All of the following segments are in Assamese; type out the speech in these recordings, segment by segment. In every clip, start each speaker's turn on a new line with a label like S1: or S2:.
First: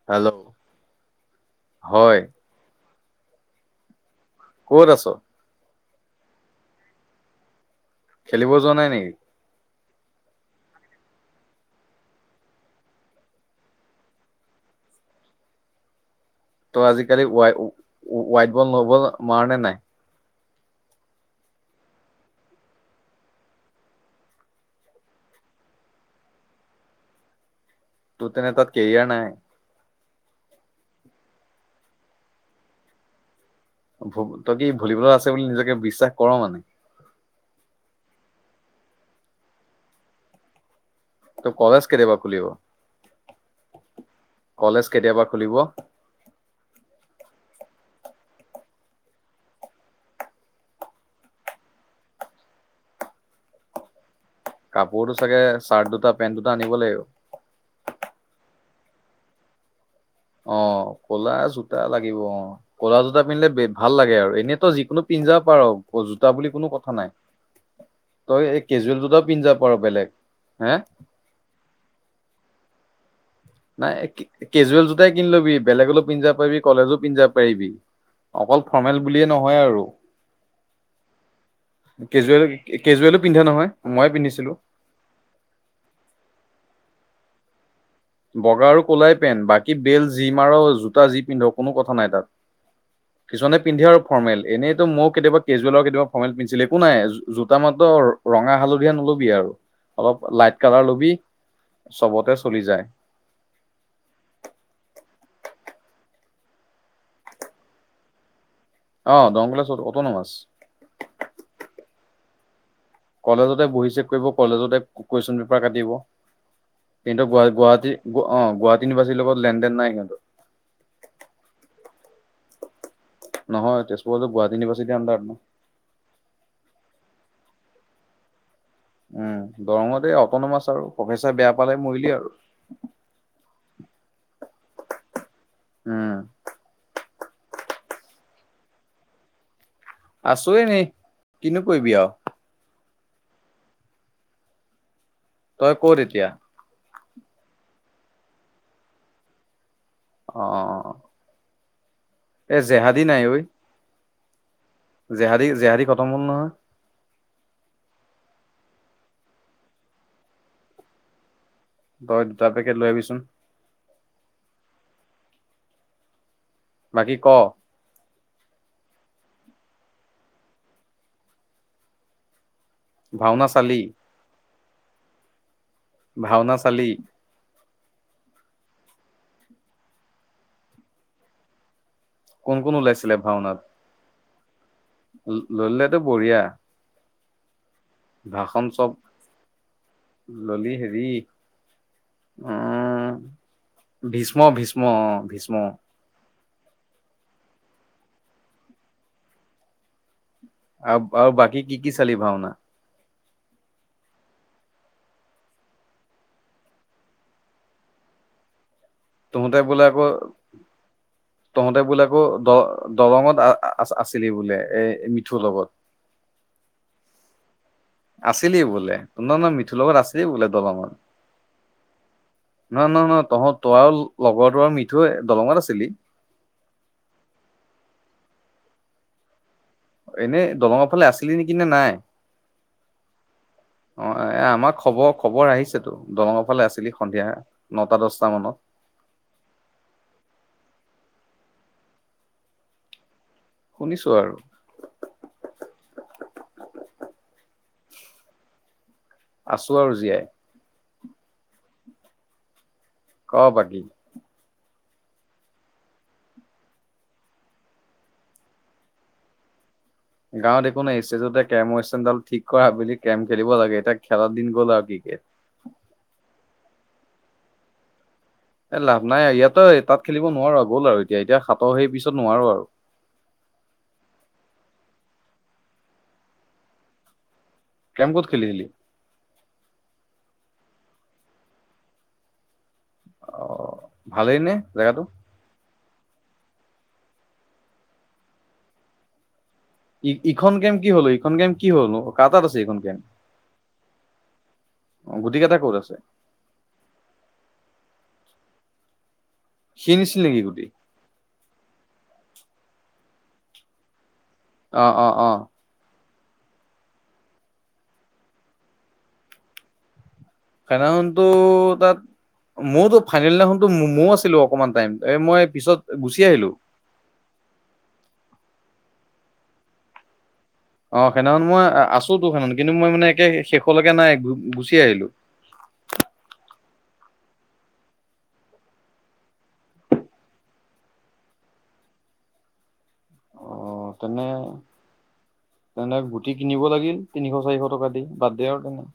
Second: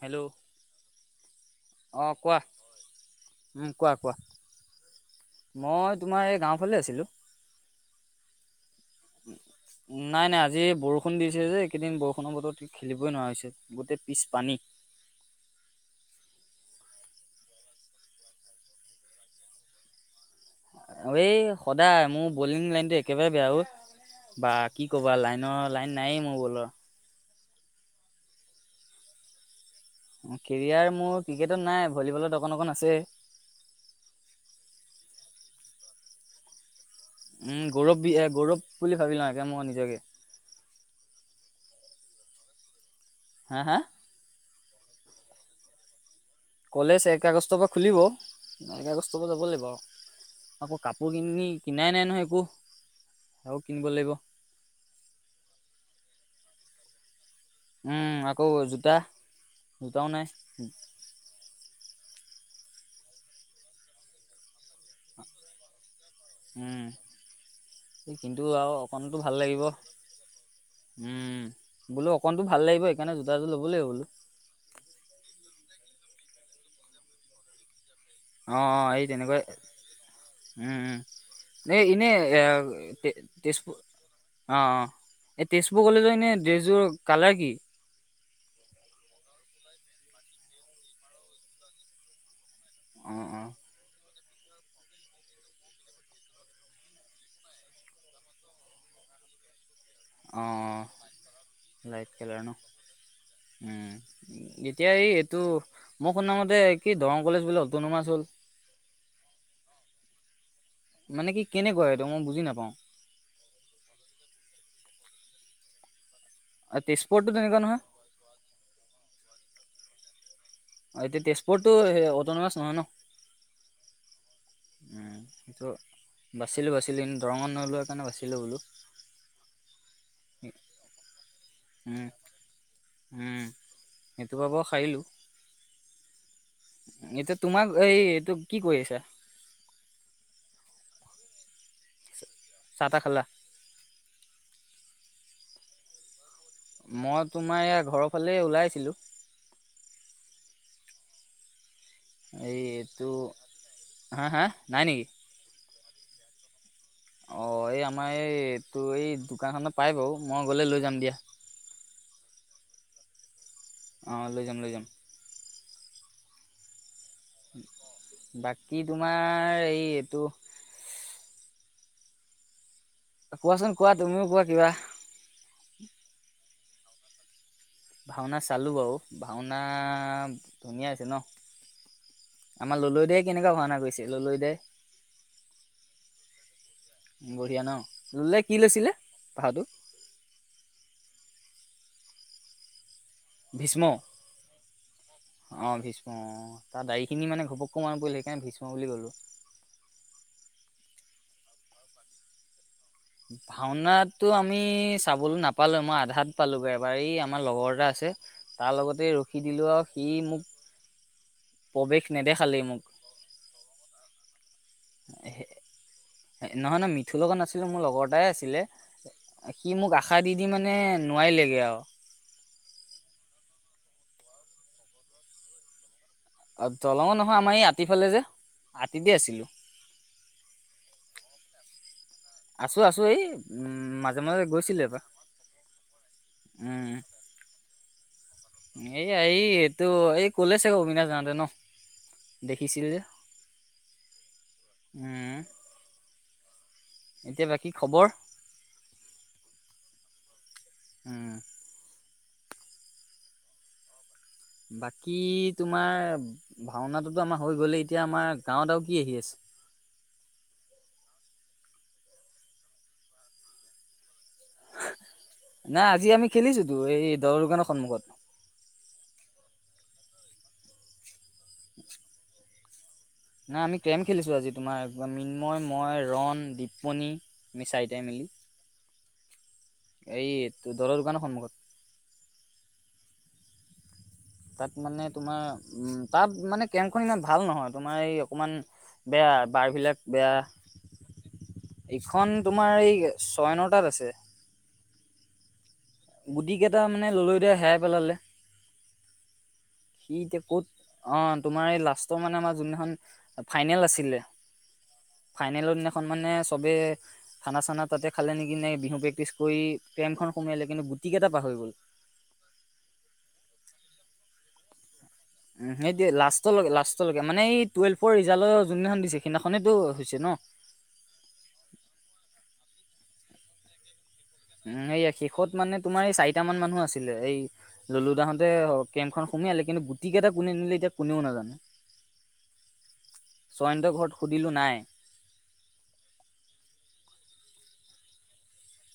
S1: হেল্ল' অঁ
S2: হয়
S1: কোৱা? কোৱা, কোৱা?
S2: ক'ত আছ?
S1: মই তোমাৰ এই গাঁওফালে আছিলোঁ।
S2: খেলিব যোৱা নাই- নেকি?
S1: নাই, নাই। আজি বৰষুণ দিছে যে এইকেইদিন বৰষুণৰ বতৰত খেলিবই নোৱাৰিছো। গোটেই পিছ পানী।
S2: ত' আজিকালি ৱাই, ৱাইট বল নব মাৰণে নাই?
S1: এই সদায় মোৰ বলিং লাইনটো একেবাৰে বেয়া ঐ। বা' কি ক'বা লাইনৰ লাইন নায়েই মোৰ বলৰ।
S2: তোৰ তেনে তা'ত কেৰিয়াৰ নাই।
S1: কেৰিয়াৰ মোৰ ক্ৰিকেটত নাই। ভলীবলত অকণ, অকণ আছে।
S2: তই কি ভলীবলত আছে বুলি নিজকে বিশ্বাস কৰ মানে।
S1: উম' গৌৰৱ বি এ' গৌৰৱ বুলি ভাবি লওঁ এ মই নিজকে।
S2: ত' কলেজ কেতিয়া পৰা খুলিব?
S1: হা হা।
S2: কলেজ কেতিয়া পৰা খুলিব?
S1: কলেজ এক আগষ্টৰ পৰা খুলিব। এক আগষ্টৰ পৰা যাব লাগিব আৰু। আকৌ কাপোৰ কিনি, কিনাই নাই নহয় একো। আৰু কিনিব লাগিব।
S2: কাপোৰ টো চাগে চাৰ্ট দুটা, পেন্ট দুটা আনিব লাগিব।
S1: উম' আকৌ জোতা। দুটাও নাই
S2: অঁ কলা জোতা লাগিব অঁ। ক'লা জোতা পিন্ধেলে ভাল লাগে আৰু। এনেই- তই যিকোনো পিন্ধি জাব পাৰ জোতা বুলি কোনো
S1: উম
S2: কথা নাই।
S1: কিন্তু
S2: তই এই
S1: আৰু
S2: কেজুৱেল
S1: অকণতো
S2: জোতাও
S1: ভাল
S2: পিন্ধি জাব
S1: লাগিব
S2: পাৰ বেলেগ।
S1: উম বোলো অকণতো [unintelligible] লাগিব
S2: নাই'
S1: বোলো
S2: কেজুৱেল জোতাই কিনি লবি। বেলেক গলো পিন্ধি জাব পাৰিবি কলেজো পিন্ধি জাব পাৰিবি। অকল
S1: অ' অ'
S2: ফৰ্মেল
S1: এই
S2: বুলিয়ে
S1: তেনেকুৱাই।
S2: নহয় আৰু
S1: উম উম, এই এনেই এ
S2: কেজুৱেল কেজুৱেলো পিন্ধে নহয়
S1: তেজপুৰ
S2: ময়ে পিন্ধিছিলো
S1: অ' অ' এই তেজপুৰ কলেজৰ এনেই ড্ৰেছযোৰ। কালাৰ কি?
S2: বগা আৰু ক'লাই পেণ্ট, বাকী বেল্ট যি মাৰ, জোতা যি পিন্ধ কোনো কথা নাই তাত।
S1: অ অ
S2: কিছুমানে পিন্ধে আৰু। ফৰ্মেল। এনেইতো মইয়ো কেতিয়াবা কেজুৱেল আৰু কেতিয়াবা ফৰ্মেল পিন্ধছিলো। একো নাই, জোতা মাত্ৰ ৰঙা হালধীয়া নল'বি আৰু! অলপ
S1: অ
S2: লাইট কালাৰ ল'বি
S1: লাইট কালাৰ
S2: চবতে
S1: ন
S2: চলি যায়।
S1: উম, এতিয়া এই, এইটো মই শুনামতে কি দৰং কলেজ বোলে অটোনমাছ হ'ল!
S2: অ' দৰং কলেজ অটন'মাছ
S1: মানে কি কেনেকুৱা এইটো মই বুজি নাপাওঁ।
S2: কলেজতে বহি চেক কৰিব কলেজতে কু-কুৱেশ্যন পেপাৰ কাটিব।
S1: তেজপুৰতো
S2: কিন্তু
S1: তেনেকুৱা নহয়
S2: গুৱাহাটী অ' গুৱাহাটী ইউনিভাৰ্চিটি লগত লেন-দেন নাই সিহঁতৰ।
S1: এতিয়া তেজপুৰতটো অটন'মাছ নহয় ন?
S2: নহয় তেজপুৰতো গুৱাহাটী ইউনিভাৰ্চিটিৰ আণ্ডাৰত ন
S1: বাচিলো বাচিলো, এ দৰঙত [unintelligible] মানে বাছিলো বোলো।
S2: উম, দৰঙতে এই অটন'মাছ আৰু, প্ৰফেচাৰ বেয়া পালে
S1: উম
S2: মৰিলি আৰু।
S1: উম সেইটো পৰা বাৰু সাৰিলোঁ
S2: উম।
S1: এতিয়া তোমাক এই, এইটো কি কৰি আছা?
S2: আছো এনে, কিনো কৰিবি আও!
S1: চাহ-তাহ খালা?
S2: তই ক'ত এতিয়া?
S1: মই তোমাৰ এয়া ঘৰৰফালে ওলাইছিলো।
S2: অ' অ' অ'। এ
S1: এই
S2: জেহাদী
S1: এইটো
S2: নাই ঐ।
S1: হা হা! নাই নেকি
S2: জেহাদী জেহাদী ক'ত? খটম হ'ল নহয়
S1: অ' এই আমাৰ এইটোৰ, এই দোকানখনত পাই বাৰু। মই গ'লে লৈ যাম দিয়া।
S2: তই দুটা পেকেট লৈ আহিবিচোন।
S1: অ' লৈ যাম লৈ যাম।
S2: বাকী ক
S1: বাকী তোমাৰ? আমাৰ এই-এইটো।
S2: ভাওনা
S1: কোৱাচোন
S2: চালি
S1: কোৱা। তুমিও কোৱা কিবা?
S2: ভাওনা চালি?
S1: ভাওনা চালোঁ বাৰু, ভাওনা ধুনীয়া হৈছে ন?
S2: কোন কোন
S1: আমাৰ ললৈ
S2: ওলাইছিলে
S1: দাই কেনেকুৱা
S2: ভাওনাত?
S1: ভাওনা কৰিছে ললৈ দাই
S2: ললৈদাটো বঢ়িয়া।
S1: বঢ়িয়া ন? লোলে কি
S2: ভাষণ
S1: লৈছিলে
S2: চব,
S1: পাহৰটো
S2: ললি হেৰি। উম
S1: ভীষ্ম
S2: ভীষ্ম ভীষ্ম অ ভীষ্ম
S1: অ অ তাৰ দাড়ীখিনি মানে ঘপককো মাৰ পৰিল সেইকাৰণে ভীষ্মৰ বুলি গ'লো [unintelligible]
S2: আৰু আৰু বাকী কি কি চালি ভাওনা [unintelligible]
S1: ভাওনটো আমি চাবলৈ নাপালো মই আধাত পালোগে এবাৰ এই আমাৰ লগৰ এটা আছে তাৰ লগত [unintelligible] তে ৰখি
S2: তহঁতে
S1: দিলো
S2: বোলে
S1: আৰু
S2: আকৌ
S1: সি মোক
S2: তহঁতে বোলে
S1: প্ৰৱেশ
S2: আকৌ দ
S1: নেদেখালেই মোক
S2: দৰঙত আছিলি বোলে এ মিঠুৰ লগত
S1: নহয় নহয় মিঠুৰ লগত নাছিলো মোৰ লগৰটাই
S2: আছিলি
S1: আছিলে
S2: বোলে ন ন
S1: সি
S2: মিঠুৰ
S1: মোক
S2: লগত
S1: আশা
S2: আছিলি
S1: দি
S2: বোলে
S1: দি মানে
S2: দলঙত
S1: নোৱাৰিলেগে আৰু
S2: নহয় নহয় নহয় তহঁত তই আৰু লগৰটো আৰু মিঠৈ দলঙত আছিলি [unintelligible]
S1: অ দলঙত নহয় আমাৰ এই আতি ফালে যে আতিতে [unintelligible] আছিলো
S2: এনেই দলঙৰ ফালে আছিলি নেকি নে নাই
S1: আছো আছো এই উম
S2: অ
S1: মাজে
S2: এ
S1: মাজে
S2: আমাৰ
S1: গৈছিলে এব
S2: খবৰ খবৰ আহিছেতো দলঙৰ ফালে আছিলি
S1: উম
S2: সন্ধিয়া নটা দছটা মানত
S1: এই এই এইটো এই কলে চ অবিনাশ জন [unintelligible] ন দেখিছিল যে
S2: শুনিছো আৰু
S1: উম এতিয়া বাকী খবৰ
S2: জিয়াই
S1: উম
S2: ক বাকী
S1: বাকী তোমাৰ ভাওনাটোতো আমাৰ হৈ গ'লে এতিয়া আমাৰ গাঁৱত আৰু কি আহি আছে [unintelligible]
S2: গাঁৱত একো নাই ষ্টেজতে কেম ষ্টেণ্ডাল ঠিক কৰা বুলি কেম খেলিব লাগে এতিয়া [unintelligible] খেলাৰ দিন গ'ল আৰু কিকেট
S1: খেলিছো তো এই দৰৰ দোকানৰ সন্মুখত
S2: এ লাভ নাই ইয়াতো তাত খেলিব নোৱাৰো গ'ল আৰু এতিয়া এতিয়া সাতৰ সেই পিছত নোৱাৰো আৰু [unintelligible]
S1: নাই আমি কেম খেলিছো আজি তোমাৰ মিন্ময় ময় ৰন দপ্পণী [unintelligible] চাৰিটাই
S2: কেম ক'ত
S1: মিলি
S2: খেলিছিলি
S1: এই তোৰ দলৰ দোকানৰ সন্মুখত
S2: অ ভালেই নে
S1: তাত
S2: জেগাটো
S1: মানে তোমাৰ উম তাত মানে কেম্পখন ইমান ভাল নহয় তোমাৰ এই অকমান বেয়া [unintelligible] বাৰবিলাক
S2: ই ইখন গেম কি হ'ল ইখন গেম কি হ'ল
S1: বেয়া
S2: নো? কাৰ
S1: এইখন
S2: তাত আছে এইখন
S1: তোমাৰ
S2: গেম
S1: এই ছয় নটাত আছে [unintelligible]
S2: অ গুটিকেইটা ক'ত আছে
S1: গুটিকেইটা মানে ল'লৈ দিয়া হেৰাই পেলালে
S2: সি
S1: সি
S2: নিছিল নেকি
S1: এতিয়া
S2: গুটি
S1: ক'ত অ তোমাৰ এই লাষ্টৰ মানে আমাৰ যোনদিনাখন [unintelligible] ফাইনেল আছিলে
S2: অ অ অ
S1: এখন মানে চবেই খানা চানা তাতে খালে নিকনে বিহু প্ৰেক্টিচ কৰি [unintelligible] সোমিয়ালে কিন্তু
S2: ফাইনো
S1: গুটি
S2: টো
S1: কেইটা পাহৰি গ'ল
S2: তাত মইতো ফাইনেল দিনাখনো ময়ও আছিলো। অকমান টাইম এ মই
S1: উ
S2: পিছত
S1: সেইটো
S2: গুচি আহিলো
S1: লাষ্টলেকে লাষ্টলেকে মানে এই টুৱেল্ভৰ ৰিজালৰ যোনদিনাখন দিছে সেইদিনাখনেতো হৈছে ন?
S2: অ সেইদিনাখন মই আছো তো সেইনাখন কিন্তু মই মানে একে শেষলেকে নাই। গুচি
S1: উম
S2: আহিলো
S1: সেইয়া শেষত মানে তোমাৰ এই চাৰিটা মান মানুহ আছে। ছিলে এই ললুদাহতে কেম্পখন সুমি আহিলে কিন্তু গুট কেইটা কোনে নিলে এতিয়া কোনেও নাজানে!
S2: অ
S1: জয়ন্তৰ ঘৰত
S2: তেনে
S1: সুধিলো নাই
S2: তেনে গুটি কিনিব লাগিল তিনিশ চাৰিশ টকা দি বাদ দে আও তেনে।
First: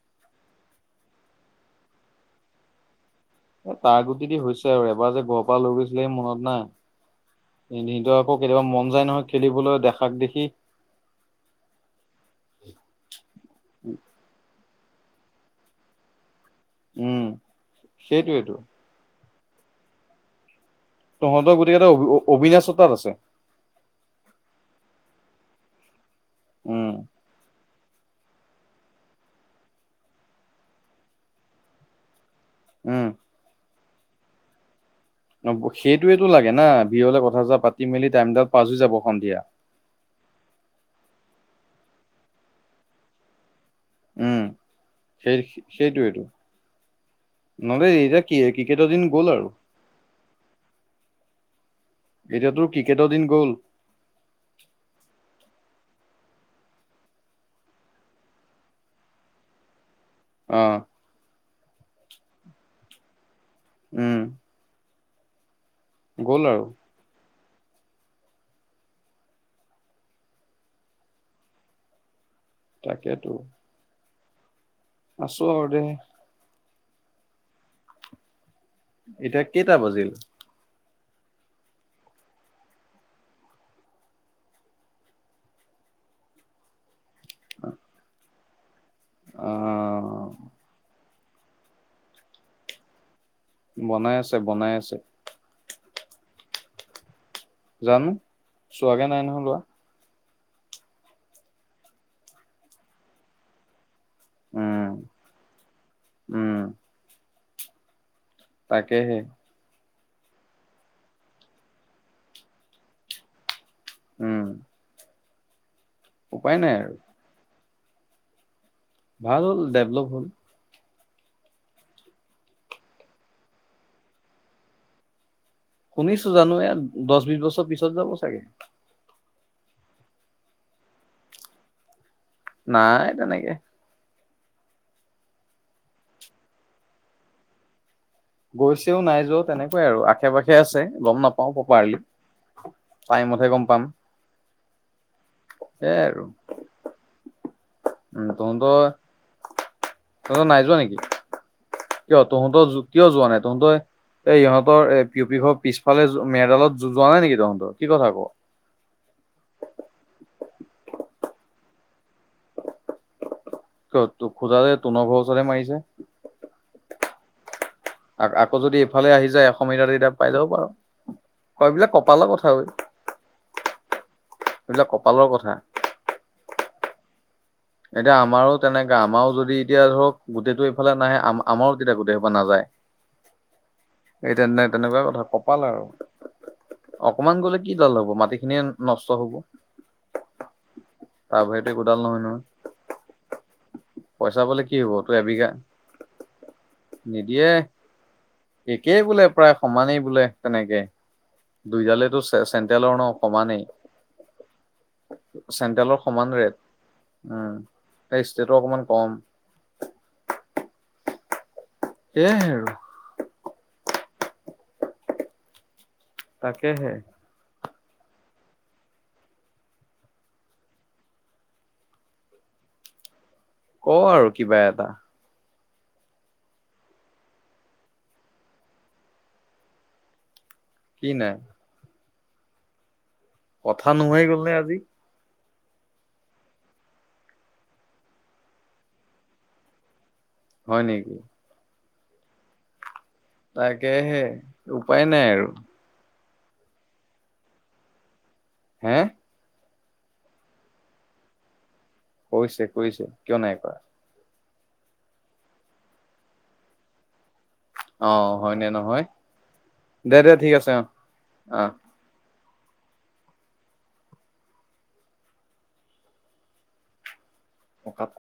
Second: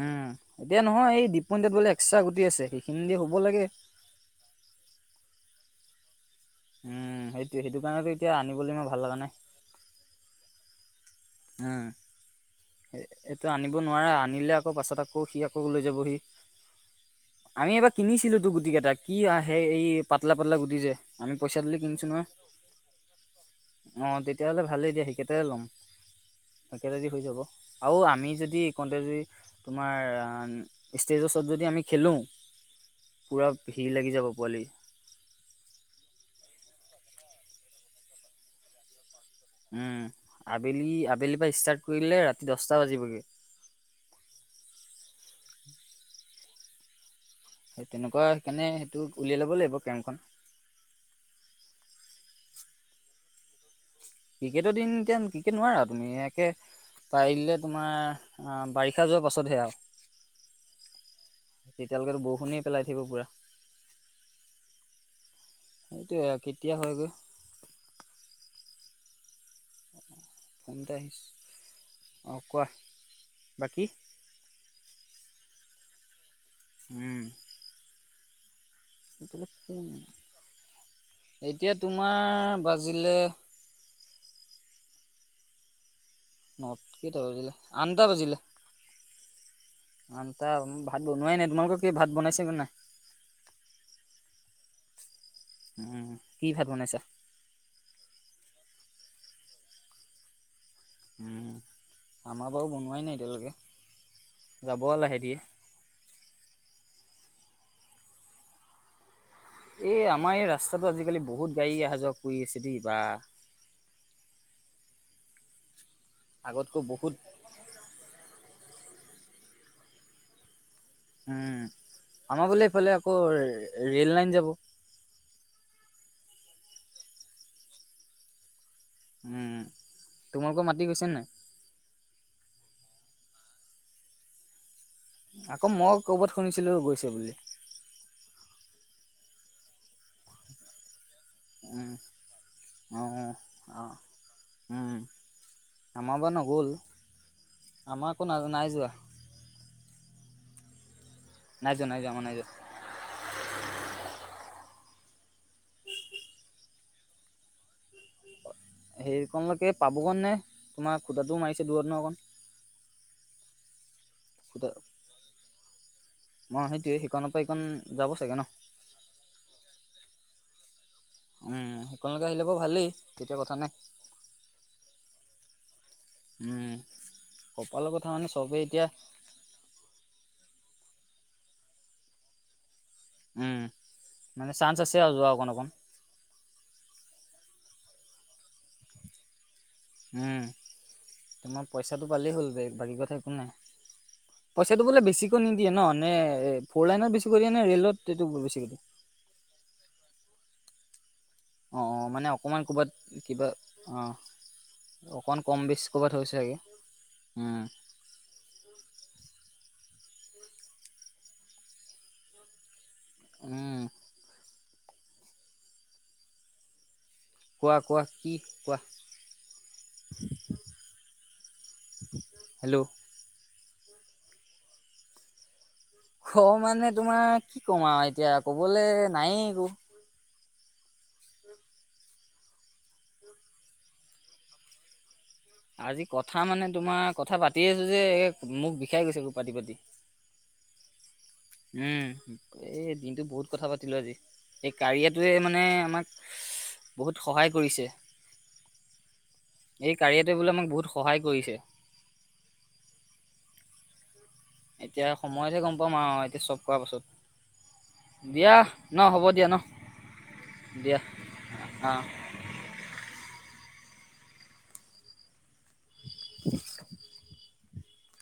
S1: উম এতিয়া নহয় এই দিপইনত বোলে এক্সট্ৰা গুটি আছে সেইখিনি লাগে।
S2: এ তাৰ গুটি দি হৈছে আৰু এবাৰ যে গ প লৈ গৈছিলে মনত নাই?
S1: উম, সেইটোৱে সেইটো
S2: এনেই
S1: কাৰণেতো
S2: টো
S1: এতিয়া
S2: আকৌ কেতিয়াবা
S1: আনিবলৈ ইমান
S2: মন
S1: ভাল
S2: যায়
S1: লগা
S2: নহয়
S1: নাই।
S2: খেলিবলৈ দেখাক দেখি
S1: উম এইটো আনিব নোৱাৰে আনিলে আকৌ পাছত আকৌ সি আকৌ লৈ যাবহি।
S2: উম
S1: আমি এবাৰ কিনিছিলো তো
S2: সেইটোৱেইটো
S1: গুটি কেইটাক। কি আহে এই পাতলা পাতলা গু দি যে আমি
S2: তহঁতৰ
S1: পইচা
S2: গোটেই
S1: তুলি
S2: কেইটা
S1: কিনিছোঁ নহয়,
S2: অবিনাশৰ তাত আছে
S1: অঁ তেতিয়াহ'লে ভালেই দিয়া সেইিকেইটাই ল'ম। আছে
S2: উম
S1: যদি হৈ যাব। আৰু আমি যদি এই কওঁতে যদি তোমাৰ ষ্টেজৰওচৰত যদি আমি খেলো
S2: উম।
S1: ভিৰ লাগি যাব পোৱালি
S2: অ সেইটোয়েতটো লাগে না ভিৰহলে কথা চথা পাতি মেলি টাইমডাল পাছ হৈ যাব সন্ধিয়া।
S1: উম আবেলি আবেলিৰ পৰা ষ্টাৰ্ট কৰিলে ৰাতি দহটা বাজিবগে।
S2: উম সেই সেইটোইটো।
S1: সেই তেনেকুৱা সেইকাৰণে সেইটো উলিয়াই লব লাগিব কেমখন।
S2: এতিয়া তোৰ ক্ৰিকেটৰ দিন গ'ল।
S1: ক্ৰিকেটৰ দিন এতিয়া ক্ৰিকেট নোৱাৰা আৰু তুমি একে পাৰিলে তোমাৰ বাৰিষা যোৱাৰ পাছতহে আও।
S2: অ।
S1: তেতিয়ালৈকেতো বৰষুণিয়ে পেলাই থাকিব পোৰা।
S2: উম।
S1: সেইটোয়ে আও
S2: গ'ল আৰু
S1: কেতিয়া হয় গৈ? ফোন এটা আহিছে অঁ কোৱা
S2: তাকেতো
S1: বাকী?
S2: আছো আৰু দে।
S1: উম।
S2: এতিয়া কেইটা বজিল?
S1: এতিয়া তোমাৰ বাজিলে নত কেইটা বাজিলে? আনটা বাজিলে।
S2: আহ
S1: আনথটা ভাত বনোৱাই নাই। তোমালোকৰ কি ভাত বনাইছগে নাই?
S2: বনাই আছে, বনাই আছে।
S1: কি ভাত বনাইছা?
S2: জানো চোৱাকে নাই নহয় লোৱা।
S1: আমাৰ বাৰু বনোৱাই নাই এতিয়ালৈকে। যাব
S2: উম
S1: লাহেকে।
S2: উম তাকেহে।
S1: এই আমাৰ এই ৰাস্তাটো আজিকালি বহুত গাড়ী আহা-যোৱা কৰি আছে দেই বা।
S2: উম। উপায় নাই
S1: আগতকৈ
S2: আৰু
S1: বহুত
S2: ভাল হ'ল, ডেভলপ হ'ল।
S1: আমাবলে এইফালে আকৌ ৰেল লাইন যাব।
S2: শুনিছো জানো। এ দছ-বিছ বছৰ পিছত যাব চাগে।
S1: উম তোমালোকৰ মাটি গৈছে নাই?
S2: নাই তেনেকে
S1: আকৌ মই ক'ৰবাত শুনিছিলোঁ গৈছে বুলি।
S2: গৈছেও, নাই যোৱাও তেনেকুৱাই আৰু আশে-পাশে আছে। গম নাপা পাওঁ
S1: উম
S2: প্ৰপাৰলি
S1: অ
S2: টাইমতহে গম
S1: অ
S2: পাম।
S1: উম
S2: সেইয়াই
S1: আমাৰ
S2: আৰু। উ
S1: বাৰু নগ'ল আমাৰ আকৌ না নাই যোৱা
S2: তহঁতৰ, তহঁতৰ নাই যো যোৱা নেকি?
S1: নাই যোৱা নাই যোৱা
S2: কিয়
S1: আমাৰ নাই যোৱা
S2: তহঁতৰ কিয় যোৱা নাই তহঁতই এই ইহঁতৰ এ পিউপি ঘৰৰ পিছফালে মেডালত যোৱা নাই নেকি তহঁতৰ কি কথা ক
S1: হেৰিকলৈকে পাব গৈ নে তোমাৰ খুদাটোও মাৰিছে দূৰত। বনবন [unintelligible]
S2: কত তোক সোধালে তনৰ ঘৰৰ ওচৰতহে মাৰিছে।
S1: অ সেইটোয়ে। সেইকণৰ পৰা এইকণ যাব
S2: আ
S1: চাগে ন
S2: আকৌ যদি ইফালে আহি যায়। এশ মিটাৰ এতিয়া পাই যাব পাৰ।
S1: উম
S2: এইবিলাক
S1: সেইকণলৈকে
S2: কপালৰ
S1: আহিলে
S2: কথা
S1: বাৰু
S2: অই।
S1: ভালেই তেতিয়া কথা নাই
S2: এইলাক কপালৰ কথা।
S1: উম। কপালৰ কথা
S2: এতিয়া
S1: মানে
S2: আমাৰো
S1: চবেই এতিয়া
S2: তেনেকা। আমাৰো যদি এতিয়া ধৰক গোটেইটো এইফালে নাই আম আমাৰো তেতিয়া গোতেই সোপা
S1: উম
S2: নাযায়। এই
S1: মানে
S2: তেনে
S1: চান্স আছে
S2: তেনেকুৱা
S1: আৰু
S2: কথা।
S1: যোৱা অকণ
S2: কপাল
S1: অকণ
S2: আৰু অকণমান গ'লে কি দাল হ'ব, মাটি খিনিয়ে নষ্ট হ'ব।
S1: উম,
S2: তাৰ
S1: তোমাৰ
S2: বাহিৰেতো একোডাল
S1: পইচাটো
S2: নহয়
S1: পালেই
S2: নহয়
S1: হ'ল দে। বাকী কথা একো নাই,
S2: পইচা পালে কি
S1: পইচাটো
S2: হ'ব
S1: বোলে
S2: তোৰ
S1: বেছিকৈ
S2: এবিঘা
S1: নিদিয়ে ন, নে ফ'ৰ লাইনত বেছিকৈ
S2: নিদিয়ে
S1: দিয়ে নে ৰে'লত এইটো বেছিকে দিয়ে।
S2: একে।
S1: অঁ অঁ মানে অকণমান ক'বাত কিবা,
S2: সমানেই
S1: অঁ, অকণ কম বেছ
S2: চেন্ট্ৰেলৰ
S1: ক'বাত হয়
S2: সমান ৰেট
S1: ছাগে।
S2: উম এই ষ্টেটৰ অকমান কম। এইহে আৰু।
S1: উম।
S2: তাকেহে।
S1: কোৱা কোৱা, কি কোৱা? হেল্ল'।
S2: ক আৰু কিবা এটা।
S1: ক মানে তোমাৰ কি কম আউ এতিয়া কবলে নায়ে একো।
S2: কি নাই। কথা নুহাই গ'ল নে আজি।
S1: আজি কথা মানে তোমাৰ কথা পাতিয়ে আছো যে, মুখ বিষাই গৈছেগৈ পাতি পাতি।
S2: হয় নেকি।
S1: উম। দিনটোত বহুত কথা পাতিলো আজি।
S2: তাকেহে
S1: এই
S2: উপায়
S1: কাৰিয়া
S2: নাই
S1: টোৱে
S2: আৰু
S1: মানে আমাক। বহুত সহায় কৰিছে।
S2: হে।
S1: এই কাৰীয়াটোৱে বোলে আমাক বহুত সহায় কৰিছে।
S2: কৈছে কৈছে, কিয় নাই কৰা।
S1: এতিয়া সময়তহে গম পাম আউ, এতিয়া চব কৰা পাছত।
S2: অ
S1: দিয়া
S2: হয়নে
S1: ন
S2: নহয়,
S1: হ'ব দিয়া ন
S2: দে দে ঠিক আছে অ,
S1: দিয়া
S2: অহ।
S1: অ'। [unintelligible]
S2: অকাত।